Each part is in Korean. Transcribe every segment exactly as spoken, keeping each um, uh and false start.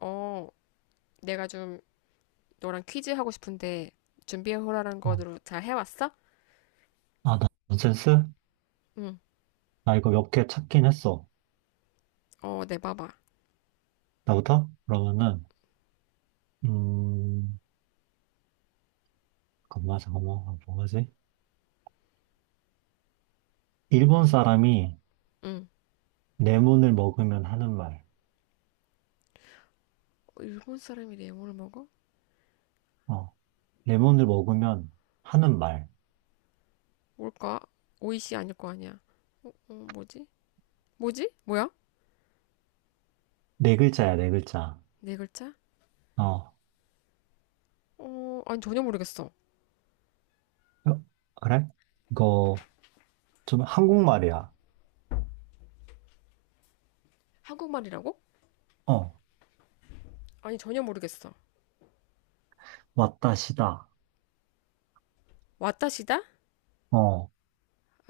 어, 내가 좀 너랑 퀴즈 하고 싶은데 준비해오라는 어. 거로 잘 해왔어? 아, 나- 넌센스? 응. 나 이거 몇 개 찾긴 했어. 어, 내봐봐. 나부터? 그러면은, 음, 잠깐만, 잠깐만, 아, 뭐하지? 일본 응. 사람이 응. 레몬을 먹으면 하는 말. 일본 사람이 래모를 먹어? 어, 레몬을 먹으면 하는 말. 뭘까? 오이시 아닐 거 아니야. 어, 어, 뭐지? 뭐지? 뭐야? 네 글자야, 네 글자. 네 글자? 어, 어, 어, 아니 전혀 모르겠어. 그래? 이거 좀 한국말이야. 한국말이라고? 어, 아니 전혀 모르겠어. 왔다시다. 왔다시다? 어,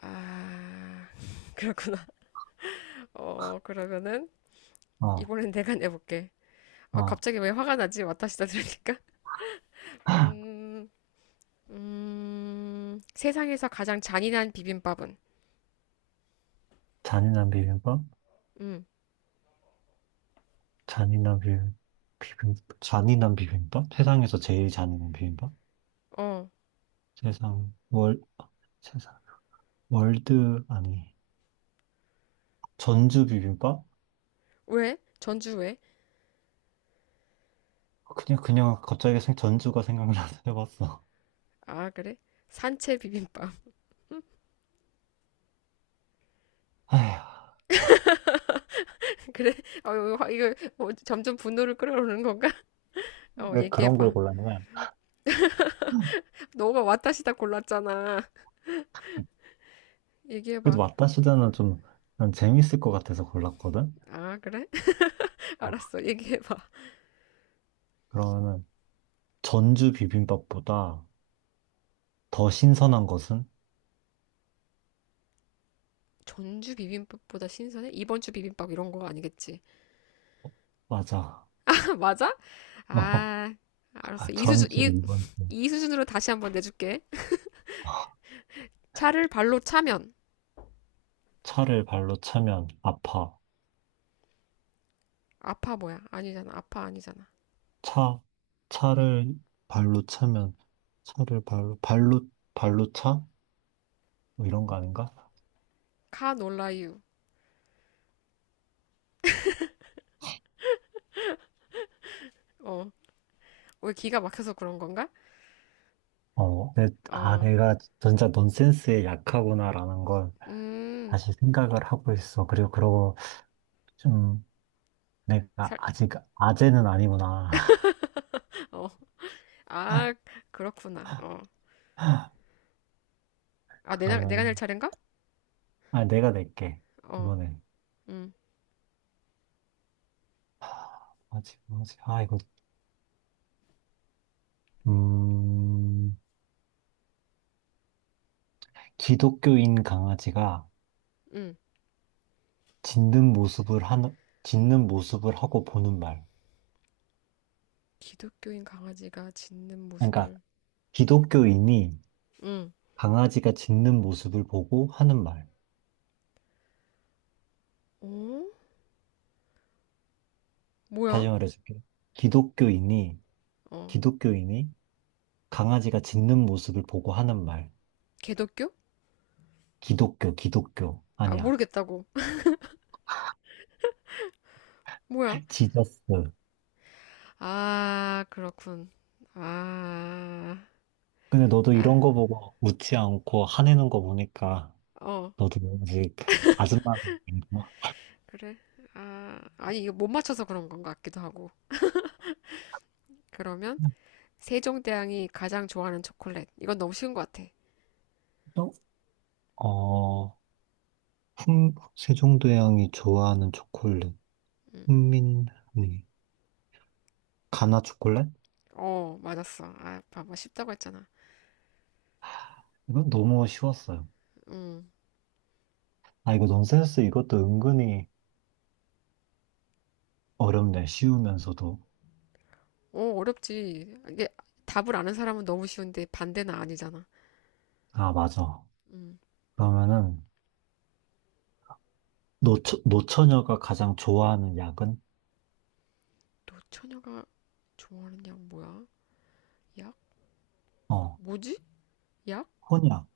아, 그렇구나. 어, 그러면은 어, 이번엔 내가 내볼게. 아, 어. 갑자기 왜 화가 나지? 왔다시다 들으니까. 음, 음, 세상에서 가장 잔인한 비빔밥은? 잔인한 비빔밥? 음. 잔인한 비빔, 비빔, 잔인한 비빔밥? 세상에서 제일 잔인한 비빔밥? 어, 세상 월 세상 월드 아니 전주 비빔밥? 왜? 전주 왜? 그냥 그냥 갑자기 생 전주가 생각나서 해봤어. 아, 그래? 산채 비빔밥. 아휴. 그래? 어, 이거, 이거 뭐 점점 분노를 끌어오는 건가? 어, 왜 그런 걸 얘기해봐. 골랐냐? 너가 왔다시다 골랐잖아. 그래도 얘기해봐. 왔다시다는 좀난 재밌을 것 같아서 골랐거든. 아, 그래? 어, 알았어. 얘기해봐. 그러면은 전주 비빔밥보다 더 신선한 것은. 전주 비빔밥보다 신선해? 이번 주 비빔밥 이런 거 아니겠지? 맞아. 맞아? 어, 아, 알았어. 이 수준, 전주 이, 이 번. 이 수준으로 다시 한번 내줄게. 차를 발로 차면 차를 발로 차면 아파. 아파 뭐야? 아니잖아. 아파 아니잖아. 차 차를 발로 차면 차를 발로 발로 발로 차? 뭐 이런 거 아닌가? 카놀라유. 어, 왜 기가 막혀서 그런 건가? 어, 내, 아, 어, 내가 진짜 넌센스에 약하구나라는 걸 음, 다시 생각을 하고 있어. 그리고 그러고 좀 내가 살, 아직 아재는 아니구나. 어, 아, 그렇구나. 어, 아, 내, 가 내가 낼 그러면, 차례인가? 아, 내가 낼게. 어, 이번엔. 음. 하, 뭐지, 뭐지? 아, 이거, 음, 기독교인 강아지가 음. 짖는 모습을 하는, 짖는 모습을 하고 보는 말. 기독교인 강아지가 짖는 그러니까, 모습을, 기독교인이 음, 강아지가 짖는 모습을 보고 하는 말. 어? 뭐야? 다시 말해줄게. 기독교인이, 어, 기독교인이 강아지가 짖는 모습을 보고 하는 말. 개독교? 기독교, 기독교. 아, 아니야. 모르겠다고. 뭐야? 지저스. 아, 그렇군. 아, 근데 너도 아, 이런 거 보고 웃지 않고 화내는 거 보니까 어, 너도 아직 아줌마 아닌가? 그래. 아, 아니, 이거 못 맞춰서 그런 건가 같기도 하고. 그러면, 세종대왕이 가장 좋아하는 초콜릿. 이건 너무 쉬운 것 같아. 어, 어, 훈, 세종대왕이 좋아하는 초콜릿. 훈민리. 가나 초콜릿? 어, 맞았어. 아, 봐봐. 쉽다고 했잖아. 이건 너무 쉬웠어요. 음. 아, 이거 넌센스 이것도 은근히 어렵네. 쉬우면서도. 어, 어렵지. 이게 답을 아는 사람은 너무 쉬운데 반대는 아니잖아. 아, 맞아. 그러면은 노처, 노처녀가 가장 좋아하는 약은? 노처녀가 좋아하는 약 뭐야? 약? 어, 뭐지? 약? 혼약,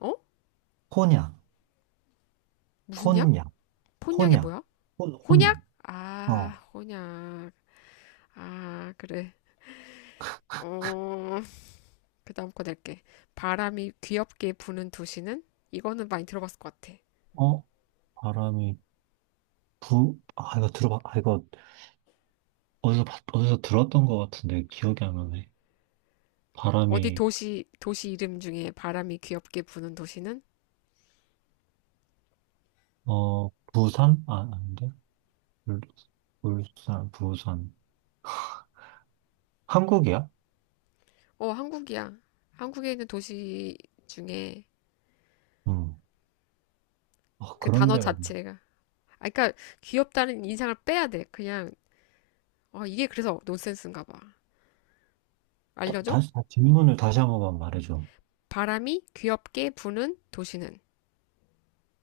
어? 혼약, 무슨 약? 혼약, 폰약이 혼약, 뭐야? 혼, 혼. 혼약? 어, 아, 혼약. 아, 그래. 어, 그 다음 거 낼게. 바람이 귀엽게 부는 도시는? 이거는 많이 들어봤을 것 같아. 어, 바람이 부, 아, 이거 들어봐. 아, 이거 어디서, 봤- 어디서 들었던 것 같은데 기억이 안 나네. 어디 바람이, 도시, 도시 이름 중에 바람이 귀엽게 부는 도시는? 어, 부산? 아, 아닌데? 울, 울산, 부산. 한국이야? 어, 한국이야. 한국에 있는 도시 중에 음. 아 그 그런 단어 데가, 자체가. 아, 그러니까 귀엽다는 인상을 빼야 돼. 그냥, 어, 이게 그래서 논센스인가 봐. 다, 알려줘? 다시, 다- 질문을 다시 한 번만 말해줘. 바람이 귀엽게 부는 도시는?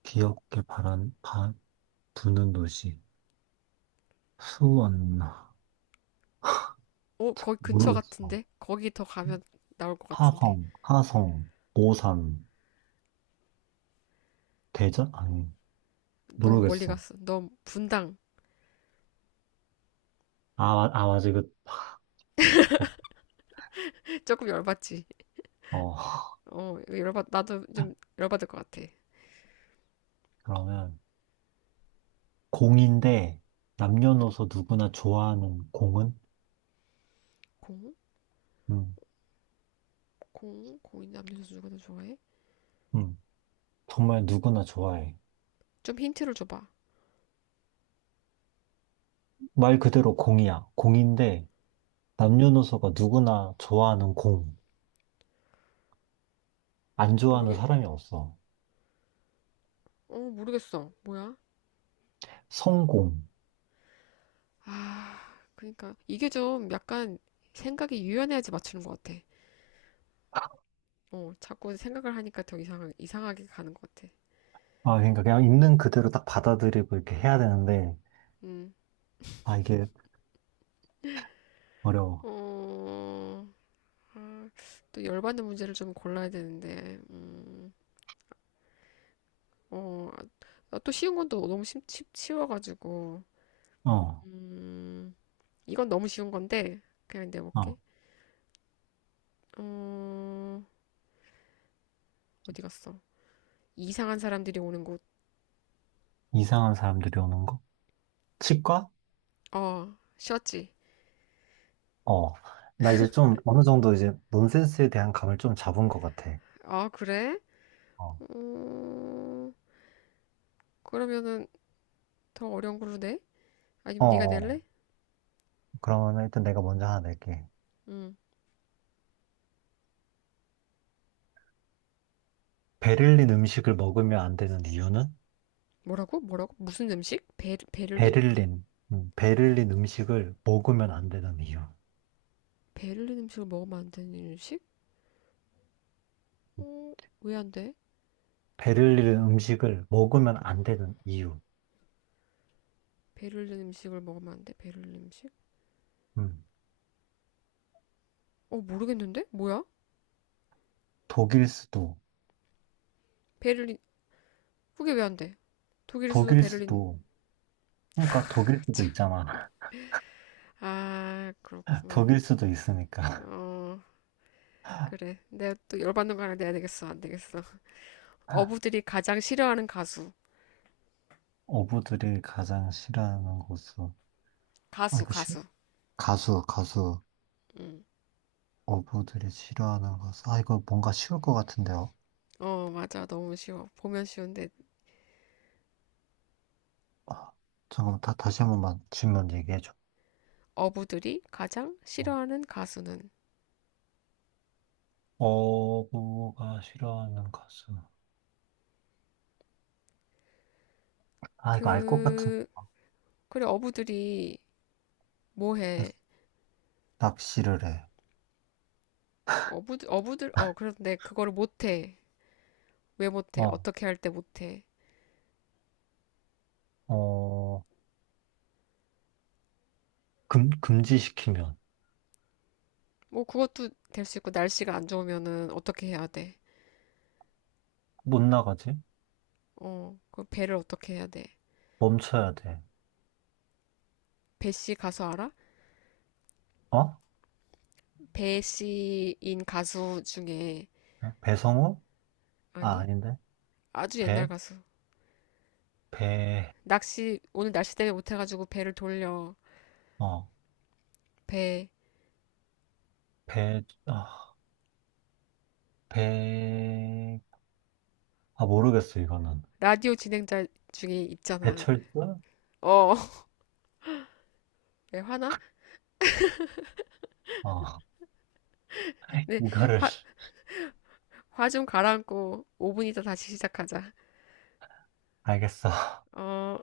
기억에 바람, 바, 부는 도시. 수원. 어, 거기 근처 모르겠어. 같은데? 거기 더 가면 나올 것 같은데? 화성, 하성, 오산, 대전? 아니, 너무 멀리 모르겠어. 갔어. 너무 분당. 아, 마- 아, 맞아. 그, 조금 열받지? 어, 어, 열받, 나도 좀 열받을 것 같아. 그러면, 공인데, 남녀노소 누구나 좋아하는 공은? 공? 음, 공? 공인 남녀 선수 누가 더 좋아해? 음, 정말 누구나 좋아해. 좀 힌트를 줘봐. 말 그대로 공이야. 공인데, 남녀노소가 누구나 좋아하는 공. 안 좋아하는 모르겠, 사람이 없어. 어, 모르겠어. 뭐야? 성공. 아, 그러니까 이게 좀 약간 생각이 유연해야지 맞추는 것 같아. 어, 자꾸 생각을 하니까 더 이상, 이상하게 가는 것 같아. 아, 그러니까 그냥 있는 그대로 딱 받아들이고 이렇게 해야 되는데, 음, 아, 이게 어려워. 어, 아, 또 열받는 문제를 좀 골라야 되는데, 음, 어, 아, 또 쉬운 건 또 너무 쉽, 쉽, 쉬워가지고, 어. 음, 이건 너무 쉬운 건데, 그냥 내볼게. 어. 어, 어디 갔어? 이상한 사람들이 오는 곳. 이상한 사람들이 오는 거? 치과? 어, 쉬었지? 어. 나 이제 좀 어느 정도 이제 논센스에 대한 감을 좀 잡은 것 같아. 아, 그래? 어. 어, 그러면은 더 어려운 걸로 내? 어, 아니면 네가 어. 낼래? 그러면 일단 내가 먼저 하나 낼게. 음. 베를린 음식을 먹으면 안 되는 이유는? 뭐라고? 뭐라고? 무슨 음식? 베, 베를린? 베를린. 음, 베를린 음식을 먹으면 안 되는 이유. 베를린 음식을 먹으면 안 되는 음식? 어, 왜 안 돼? 베를린 베를린. 음식을 먹으면 안 되는 이유. 베를린 음식을 먹으면 안 돼? 베를린 음식? 음. 어, 모르겠는데? 뭐야? 독일 수도. 베를린. 그게 왜 안 돼? 독일 수도 독일 베를린. 수도. 그러니까 독일 수도 있잖아. 아, 그렇구만. 독일 수도 있으니까. 어, 그래. 내가 또 열받는 거 하나 내야 되겠어. 안 되겠어. 어부들이 가장 싫어하는 가수. 어부들이 가장 싫어하는 곳으로. 아, 가수, 이거 가수. 가수, 가수. 어부들이 싫어하는 가수. 아, 이거 뭔가 쉬울 것 같은데요. 어, 맞아. 너무 쉬워. 보면 쉬운데 아, 잠깐만, 다, 다시 한 번만 질문 얘기해줘. 어부들이 가장 싫어하는 가수는 어부가 싫어하는 가수. 아, 이거 알 것 같은. 그 그래 어부들이 뭐해. 낚시를 해. 어부 어부들 어 그런데 그거를 못해. 왜 못해? 어, 어떻게 할 때 못해? 어, 금, 금지시키면 뭐 그것도 될 수 있고 날씨가 안 좋으면은 어떻게 해야 못 나가지? 돼어그 배를 어떻게 해야 돼? 멈춰야 돼. 배씨 가수 알아? 어? 배씨인 가수 중에. 배성우? 아, 아니, 아닌데. 아주 옛날 배? 가수. 배, 낚시 오늘 날씨 때문에 못해가지고 배를 돌려. 어, 배. 배, 아, 배, 아, 모르겠어, 이거는. 라디오 진행자 중에 있잖아. 배철수? 어. 왜 화나? 어, 네, 이거를 화, 화 좀 가라앉고 오 분 있다 다시 시작하자. 알겠어. 어,